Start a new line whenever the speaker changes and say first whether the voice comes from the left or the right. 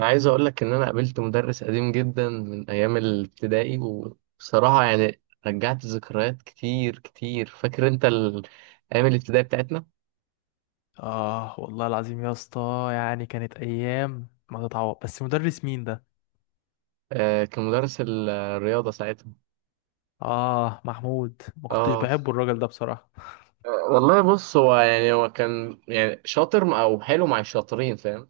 right: انا عايز اقول لك ان انا قابلت مدرس قديم جدا من ايام الابتدائي، وبصراحه يعني رجعت ذكريات كتير كتير. فاكر انت ايام الابتدائي بتاعتنا؟
left: اه، والله العظيم يا اسطى، يعني كانت ايام ما تتعوض. بس مدرس مين ده؟
right: آه، كان مدرس الرياضه ساعتها.
left: اه، محمود. ما كنتش
right: اه.
left: بحبه الراجل ده بصراحه.
right: آه، والله بص، هو كان يعني شاطر او حلو مع الشاطرين، فاهم؟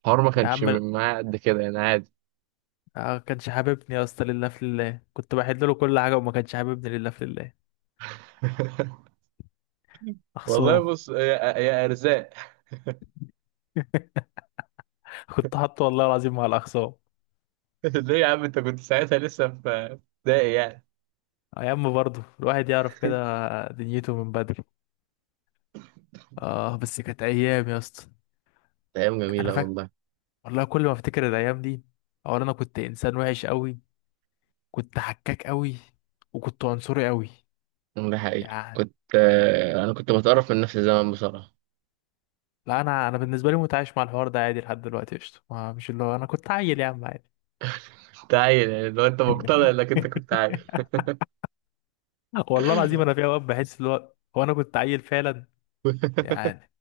right: الحوار ما
left: يا
right: كانش
left: عم ما.
right: معاه قد كده، يعني عادي.
left: آه، كانش حاببني يا اسطى، لله في لله كنت بحل له كل حاجه وما كانش حاببني لله في لله.
right: والله
left: اخصام.
right: بص يا ارزاق.
left: كنت حاطه والله العظيم مع الاخصام.
right: ليه يا عم، انت كنت ساعتها لسه في ابتدائي يعني؟
left: ايام، برضه الواحد يعرف كده دنيته من بدري. اه، بس كانت ايام يا اسطى.
right: ايام
left: انا
right: جميله
left: فاكر،
right: والله.
left: والله كل ما افتكر الايام دي، اولا انا كنت انسان وحش قوي، كنت حكاك قوي، وكنت عنصري قوي.
right: ده حقيقة
left: يعني
right: كنت، أنا كنت بتقرف من نفسي زمان بصراحة.
left: لا، انا بالنسبه لي متعايش مع الحوار ده عادي لحد دلوقتي قشطه، مش اللي هو انا كنت عيل يا عم عادي.
right: كنت عيل، يعني لو أنت مقتنع إنك أنت كنت عيل.
left: والله العظيم انا في اوقات بحس اللي هو انا كنت عيل فعلا. يعني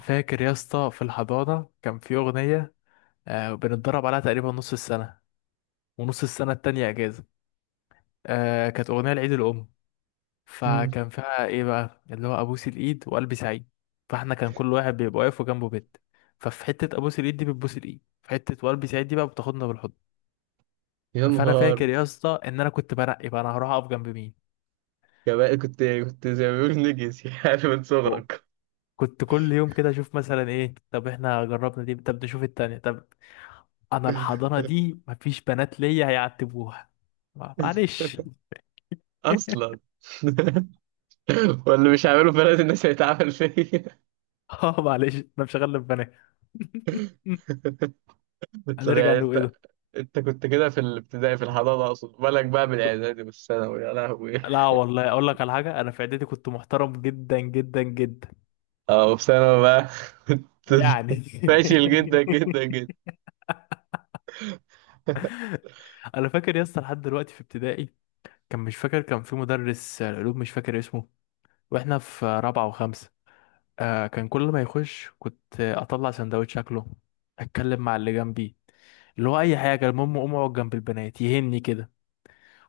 left: فاكر يا اسطى في الحضانه كان في اغنيه، آه بنتدرب عليها تقريبا نص السنه، ونص السنه التانية اجازه. آه، كانت اغنيه لعيد الام،
right: مم.
left: فكان فيها ايه بقى اللي هو ابوس الايد وقلبي سعيد. فاحنا كان كل واحد بيبقى واقف وجنبه بنت، ففي حته ابوس الايد دي بتبوس الايد، في حته وقلبي سعيد دي بقى بتاخدنا بالحضن.
right: يا
left: فانا
right: نهار.
left: فاكر يا اسطى ان انا كنت بنقي بقى انا هروح اقف جنب مين.
right: يا بقى كنت زي ما بيقولوا نجس، يعني من
left: و-
right: صغرك.
left: كنت كل يوم كده اشوف مثلا ايه، طب احنا جربنا دي، طب نشوف التانية، طب انا الحضانة دي مفيش بنات ليا هيعتبوها. معلش.
right: أصلا. واللي مش هعمله في بلد الناس هيتعامل فيا.
left: اه، معلش انا مش هغلب بنات.
right: طب
left: هنرجع
right: يعني
left: نقول ايه
right: أنت
left: ده.
right: أنت كنت كده في الابتدائي؟ في الحضانة أقصد. بالك بقى من الإعدادي والثانوي يا لهوي.
left: لا والله اقول لك على حاجة، انا في اعدادي كنت محترم جدا جدا جدا.
right: أه، وفي ثانوي بقى؟ كنت
left: يعني
right: فاشل جدا جدا جدا.
left: انا فاكر يا اسطى لحد دلوقتي في ابتدائي، كان مش فاكر، كان في مدرس العلوم مش فاكر اسمه، واحنا في رابعة وخمسة. آه، كان كل ما يخش كنت اطلع سندوتش اكله، اتكلم مع اللي جنبي، اللي هو اي حاجة. المهم اقوم اقعد جنب البنات يهني كده.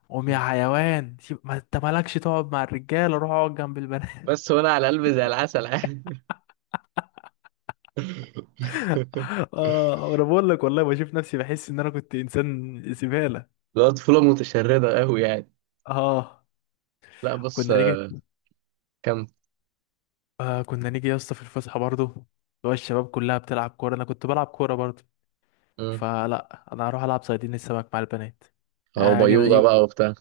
left: قوم يا حيوان، ما انت مالكش تقعد مع الرجالة، روح اقعد جنب البنات.
right: بس وانا على قلبي زي العسل، عادي.
left: اه، انا بقول لك والله بشوف نفسي، بحس ان انا كنت انسان زبالة.
right: لا، طفولة متشردة قوي يعني.
left: اه،
right: لا بص،
left: كنا نيجي.
right: كم.
left: آه، كنا نيجي يا اسطى في الفسحة، برضه اللي هو الشباب كلها بتلعب كورة، انا كنت بلعب كورة برضه.
right: مم.
left: فلا، انا هروح العب صيادين السمك مع البنات،
right: اهو
left: آه كده.
right: بيوضة بقى وبتاع.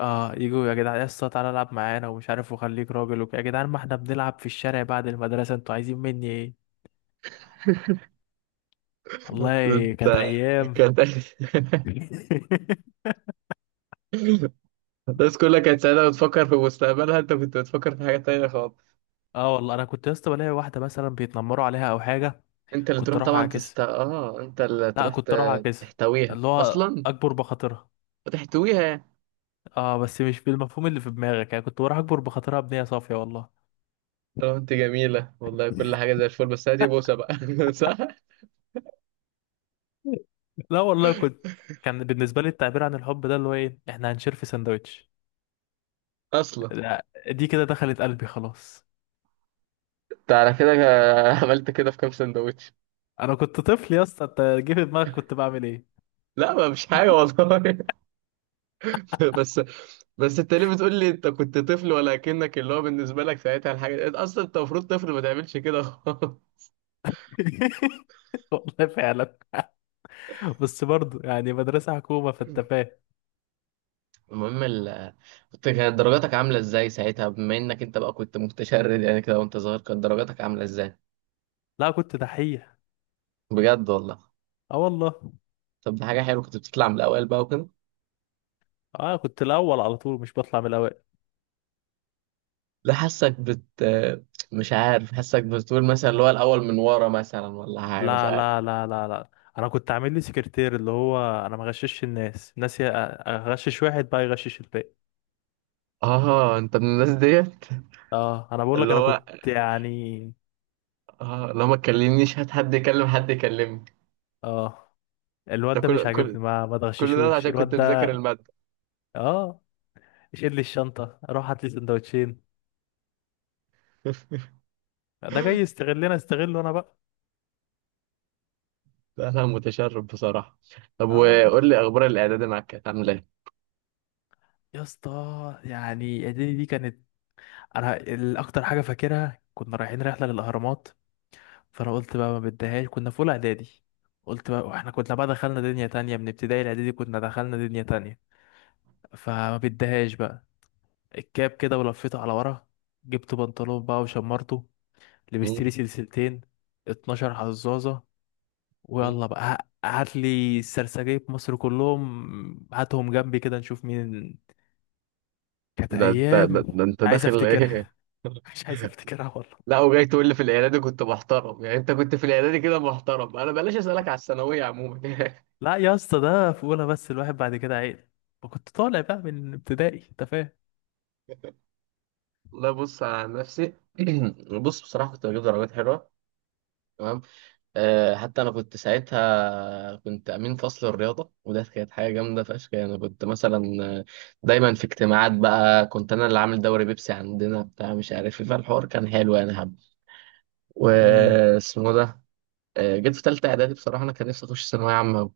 left: اه، يجوا يا جدعان يا اسطى تعالى العب معانا ومش عارف وخليك راجل يا جدعان ما احنا بنلعب في الشارع بعد المدرسة، انتوا عايزين مني ايه. والله كانت
right: انت
left: ايام.
right: كانت الناس كلها كانت سعيدة بتفكر في مستقبلها، انت كنت بتفكر في حاجة تانية خالص.
left: اه، والله انا كنت يا اسطى بلاقي واحدة مثلا بيتنمروا عليها او حاجة، كنت اروح اعكسها.
right: انت اللي
left: لا،
right: تروح
left: كنت اروح اعكسها
right: تحتويها
left: اللي هو
right: اصلا.
left: اكبر بخاطرها.
right: وتحتويها يعني.
left: اه، بس مش بالمفهوم اللي في دماغك، يعني كنت بروح اكبر بخاطرها بنية صافية والله.
right: طب انت جميلة والله، كل حاجة زي الفل، بس هاتي بوسة بقى صح؟
left: لا والله كنت، كان بالنسبة لي التعبير عن الحب ده اللي هو ايه، احنا هنشير في سندوتش.
right: اصلا.
left: لا، دي كده دخلت قلبي خلاص.
right: انت على كده، عملت كده في كام سندوتش؟
left: انا كنت طفل يا اسطى، انت جه في دماغك كنت بعمل ايه.
right: لا ما مش حاجة والله. بس، بس انت ليه بتقول لي انت كنت طفل؟ ولا كأنك اللي هو بالنسبة لك ساعتها الحاجة دي اصلا، انت المفروض طفل ما تعملش كده خالص.
left: والله فعلا. بس برضه يعني مدرسه حكومه فانت فاهم.
right: المهم كانت درجاتك عاملة ازاي ساعتها؟ بما انك انت بقى كنت متشرد يعني كده وانت صغير، كانت درجاتك عاملة ازاي؟
left: لا، كنت دحيح.
right: بجد والله؟
left: اه والله.
right: طب دي حاجة حلوة، كنت بتطلع من الأوائل بقى وكده؟
left: اه، كنت الاول على طول، مش بطلع من الاوائل.
right: لا، حاسك مش عارف، حاسك بتقول مثلا اللي هو الأول من ورا مثلا ولا حاجة، مش
left: لا
right: عارف.
left: لا لا لا لا. انا كنت عامل لي سكرتير اللي هو انا ما غششش الناس، الناس اغشش واحد بقى يغشش الباقي.
right: اه، انت من الناس ديت.
left: اه، انا بقول لك
right: اللي
left: انا
right: هو،
left: كنت يعني.
right: اه لو ما تكلمنيش هات حد يكلم حد يكلمني.
left: اه،
right: ده
left: الواد ده مش
right: كل كل
left: عاجبني، ما
right: كل ده
left: تغششوش
right: عشان كنت
left: الواد
right: مذاكر
left: ده.
right: المادة.
left: اه، شيل لي الشنطه، روح هات لي سندوتشين. ده جاي يستغلنا، استغله انا بقى.
right: لا، لا، متشرب بصراحة. طب
left: اه،
right: وقول لي أخبار الإعداد معاك كانت عاملة إيه؟
left: يا اسطى يعني اعدادي دي كانت، انا الاكتر حاجه فاكرها كنا رايحين رحله للاهرامات. فانا قلت بقى ما بديهاش، كنا في اولى اعدادي. قلت بقى، واحنا كنا بقى دخلنا دنيا تانية من ابتدائي، الاعدادي كنا دخلنا دنيا تانية. فما بديهاش بقى. الكاب كده ولفيته على ورا، جبت بنطلون بقى وشمرته، لبست
right: مم،
left: لي سلسلتين، 12 حزازه.
right: مم.
left: ويلا بقى، هات لي السرسجيه في مصر كلهم هاتهم جنبي كده نشوف مين. كانت ايام
right: ده
left: مش
right: أنت
left: عايز
right: داخل إيه؟
left: افتكرها. مش عايز افتكرها والله.
right: لا، وجاي تقول لي في الإعدادي كنت محترم؟ يعني أنت كنت في الإعدادي كده محترم، أنا بلاش أسألك على الثانوية عموما
left: لا يا اسطى، ده في اولى بس، الواحد بعد كده عيل، كنت طالع بقى من ابتدائي انت فاهم.
right: لا بص على نفسي بص بصراحة كنت بجيب درجات حلوة. تمام. حتى انا كنت امين فصل الرياضه، وده كانت حاجه جامده فشخ، يعني كنت مثلا، دايما في اجتماعات بقى، كنت انا اللي عامل دوري بيبسي عندنا بتاع مش عارف ايه، فالحوار كان حلو يعني حب.
left: امم
right: واسمه ده. جيت في ثالثه اعدادي، بصراحه انا كان نفسي اخش ثانويه عامه أوي.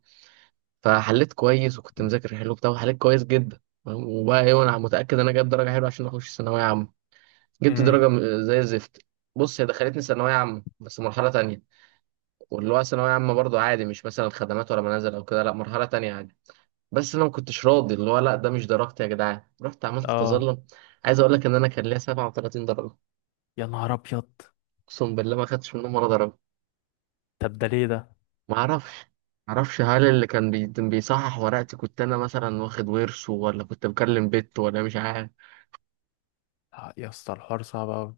right: فحليت كويس، وكنت مذاكر حلو بتاع، وحليت كويس جدا، فاهم؟ وبقى ايه، وانا متاكد ان انا جايب درجه حلوه عشان اخش ثانويه عامه. جبت
left: امم
right: درجه زي الزفت. بص، هي دخلتني ثانويه عامه بس مرحله تانية. واللي هو ثانوية عامة برضه عادي، مش مثلا خدمات ولا منازل أو كده، لأ مرحلة تانية عادي. بس أنا ما كنتش راضي، اللي هو لأ ده مش درجتي يا جدعان، رحت عملت
left: اه،
right: تظلم. عايز أقول لك إن أنا كان ليا 37 درجة.
left: يا نهار ابيض.
right: أقسم بالله ما خدتش منهم ولا درجة.
left: طب ده ليه ده؟
right: ما أعرفش. ما أعرفش، هل اللي كان بيصحح ورقتي كنت أنا مثلا واخد ورثه، ولا كنت بكلم بت، ولا مش عارف.
left: يا اسطى الحوار صعب قوي.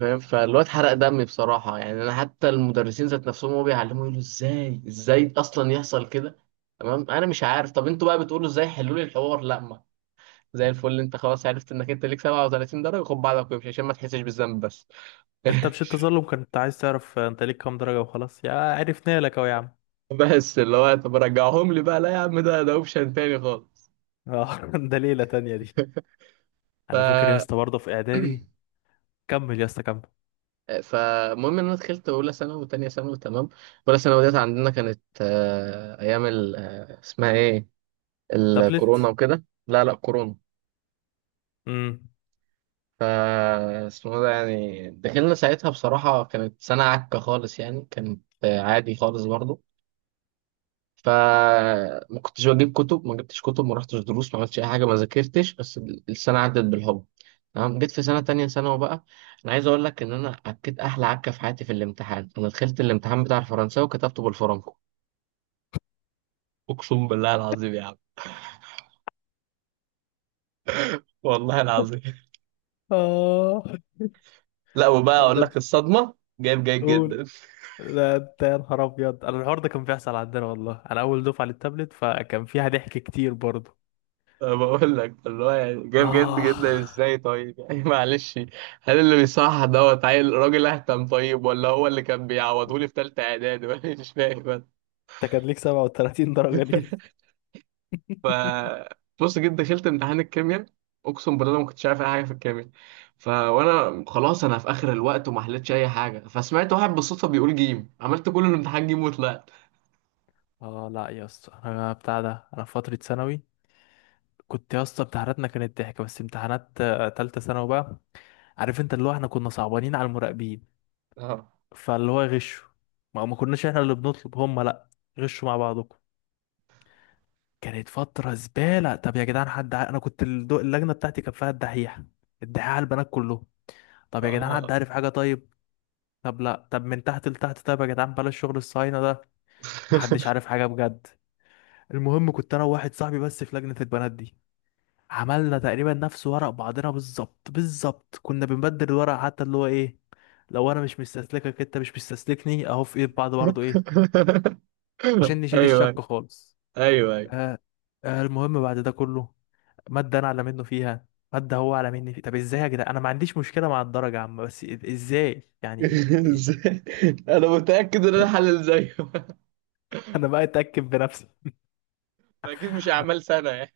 right: فاهم، فالواد حرق دمي بصراحة، يعني أنا حتى المدرسين ذات نفسهم هو بيعلموا يقولوا إزاي، إزاي أصلا يحصل كده. تمام، أنا مش عارف، طب أنتوا بقى بتقولوا إزاي؟ حلوا لي الحوار. لأ، زي الفل، انت خلاص عرفت انك انت ليك 37 درجه، خد بعضك وامشي عشان ما تحسش بالذنب بس.
left: انت مش التظلم كنت عايز تعرف انت ليك كام درجه؟ وخلاص، يا عرفنا لك اهو يا عم.
right: بس اللي هو طب رجعهم لي بقى، لا يا عم، ده اوبشن تاني خالص.
left: اه ده ليله تانية دي.
right: ف
left: انا فاكر يا اسطى برضه في اعدادي. كمل يا اسطى، كمل.
right: فالمهم ان انا دخلت اولى ثانوي وثانيه ثانوي، تمام. اولى ثانوي ديت عندنا كانت، ايام اسمها ايه، الكورونا
left: تابلت.
right: وكده. لا، لا، كورونا.
left: امم
right: ف اسمه ده، يعني دخلنا ساعتها بصراحه كانت سنه عكه خالص، يعني كانت عادي خالص برضه. فما كنتش بجيب كتب، ما جبتش كتب، ما رحتش دروس، ما عملتش اي حاجه، ما ذاكرتش بس. السنه عدت بالحب. تمام، جيت في سنه تانية ثانوي بقى. انا عايز اقول لك ان انا عكيت احلى عكه في حياتي في الامتحان، انا دخلت الامتحان بتاع الفرنساوي وكتبته بالفرنكو. اقسم بالله العظيم يا عم. والله العظيم.
left: اه،
right: لا وبقى
left: لا
right: اقول
left: ده.
right: لك الصدمه، جايب جيد جدا
left: قول. ده انت يا نهار ابيض، انا الحوار ده كان بيحصل عندنا والله، انا اول دفعه للتابلت، فكان فيها ضحك كتير برضه.
right: أنا بقول لك اللي هو يعني جايب جد
left: اه،
right: جدا ازاي طيب يعني معلش. هل اللي بيصحح دوت عيل راجل اهتم طيب، ولا هو اللي كان بيعوضهولي في تالتة اعدادي ولا مش فاهم.
left: انت كان ليك 37 درجة دي.
right: ف بص، جيت دخلت امتحان الكيمياء. اقسم بالله ما كنتش عارف اي حاجه في الكيمياء. وانا خلاص، انا في اخر الوقت وما حلتش اي حاجه، فسمعت واحد بالصدفه بيقول جيم، عملت كل الامتحان جيم وطلعت.
left: اه، لا يا اسطى، انا بتاع ده. انا في فتره ثانوي كنت يا اسطى امتحاناتنا كانت ضحك، بس امتحانات تالتة ثانوي بقى، عارف انت اللي هو احنا كنا صعبانين على المراقبين،
right: اه.
left: فاللي هو غشوا. ما كناش احنا اللي بنطلب هم، لا، غشوا مع بعضكم. كانت فتره زباله. طب يا جدعان حد انا كنت اللجنه بتاعتي كان فيها الدحيح، الدحيح على البنات كلهم. طب يا جدعان حد
right: آه.
left: عارف حاجة طيب؟ طب لا، طب من تحت لتحت، طيب يا جدعان بلاش شغل الصهاينة ده، محدش عارف حاجة بجد. المهم كنت انا وواحد صاحبي بس في لجنة البنات دي، عملنا تقريبا نفس ورق بعضنا بالظبط بالظبط، كنا بنبدل الورق حتى اللي هو ايه، لو انا مش مستسلكك انت مش مستسلكني اهو في ايد بعض برضه ايه،
right: ايوه،
left: عشان نشيل
right: ايوه،
left: الشك خالص.
right: ايوه.
left: آه المهم بعد ده كله، مادة انا اعلى منه فيها، مادة هو اعلى مني فيها. طب ازاي يا جدعان؟ انا ما عنديش مشكلة مع الدرجة يا عم، بس ازاي يعني.
right: ازاي؟ انا متاكد ان انا حلل زيه.
left: انا بقى اتاكد بنفسي.
right: اكيد مش
left: اه
right: اعمال سنه يعني.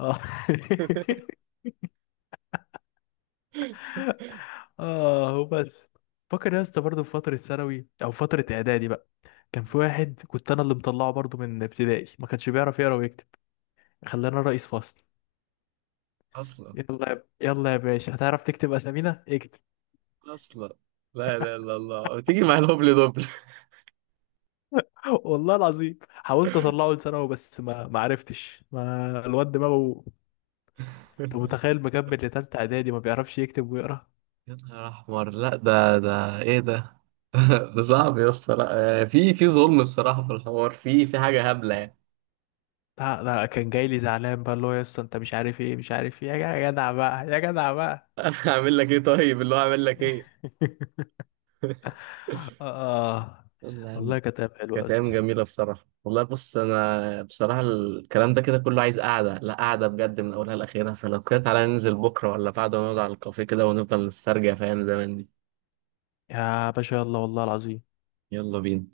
left: اه، وبس. فاكر يا اسطى برضه في فتره ثانوي او فتره اعدادي بقى، كان في واحد كنت انا اللي مطلعه برضه من ابتدائي، ما كانش بيعرف يقرا ويكتب، خلانا رئيس فصل.
right: اصلا،
left: يلا يا باشا، هتعرف تكتب اسامينا، اكتب.
right: اصلا. لا، لا، لا، الله تيجي مع الهبل دبل.
left: والله العظيم حاولت اطلعه لثانوي بس ما عرفتش، ما الواد دماغه. انت متخيل مكمل لتالتة اعدادي ما بيعرفش يكتب ويقرا.
right: يا نهار احمر، لا ده ايه ده؟ ده صعب يا اسطى. لا، في ظلم بصراحه، في الحوار في حاجه هبله يعني.
left: لا لا، كان جاي لي زعلان بقى اللي هو يا اسطى انت مش عارف ايه، مش عارف ايه يا جدع بقى يا جدع بقى.
right: هعمل لك ايه طيب؟ اللي هو هعمل لك ايه؟
left: آه
right: يلا يا عم.
left: والله كانت أيام حلوة يا
right: كانت ايام
left: اسطى.
right: جميله بصراحه والله. بص، انا بصراحه الكلام ده كده كله عايز قعده، لا قعده بجد من اولها لاخرها، فلو كده تعالى ننزل بكره ولا بعد ونقعد على الكافيه كده ونفضل نسترجع في ايام زمان دي.
left: يا باشا يلا، والله العظيم.
right: يلا بينا.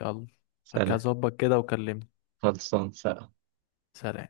left: يلا.
right: سلام.
left: هظبط كده وكلمني.
right: خلصان، سلام.
left: سلام.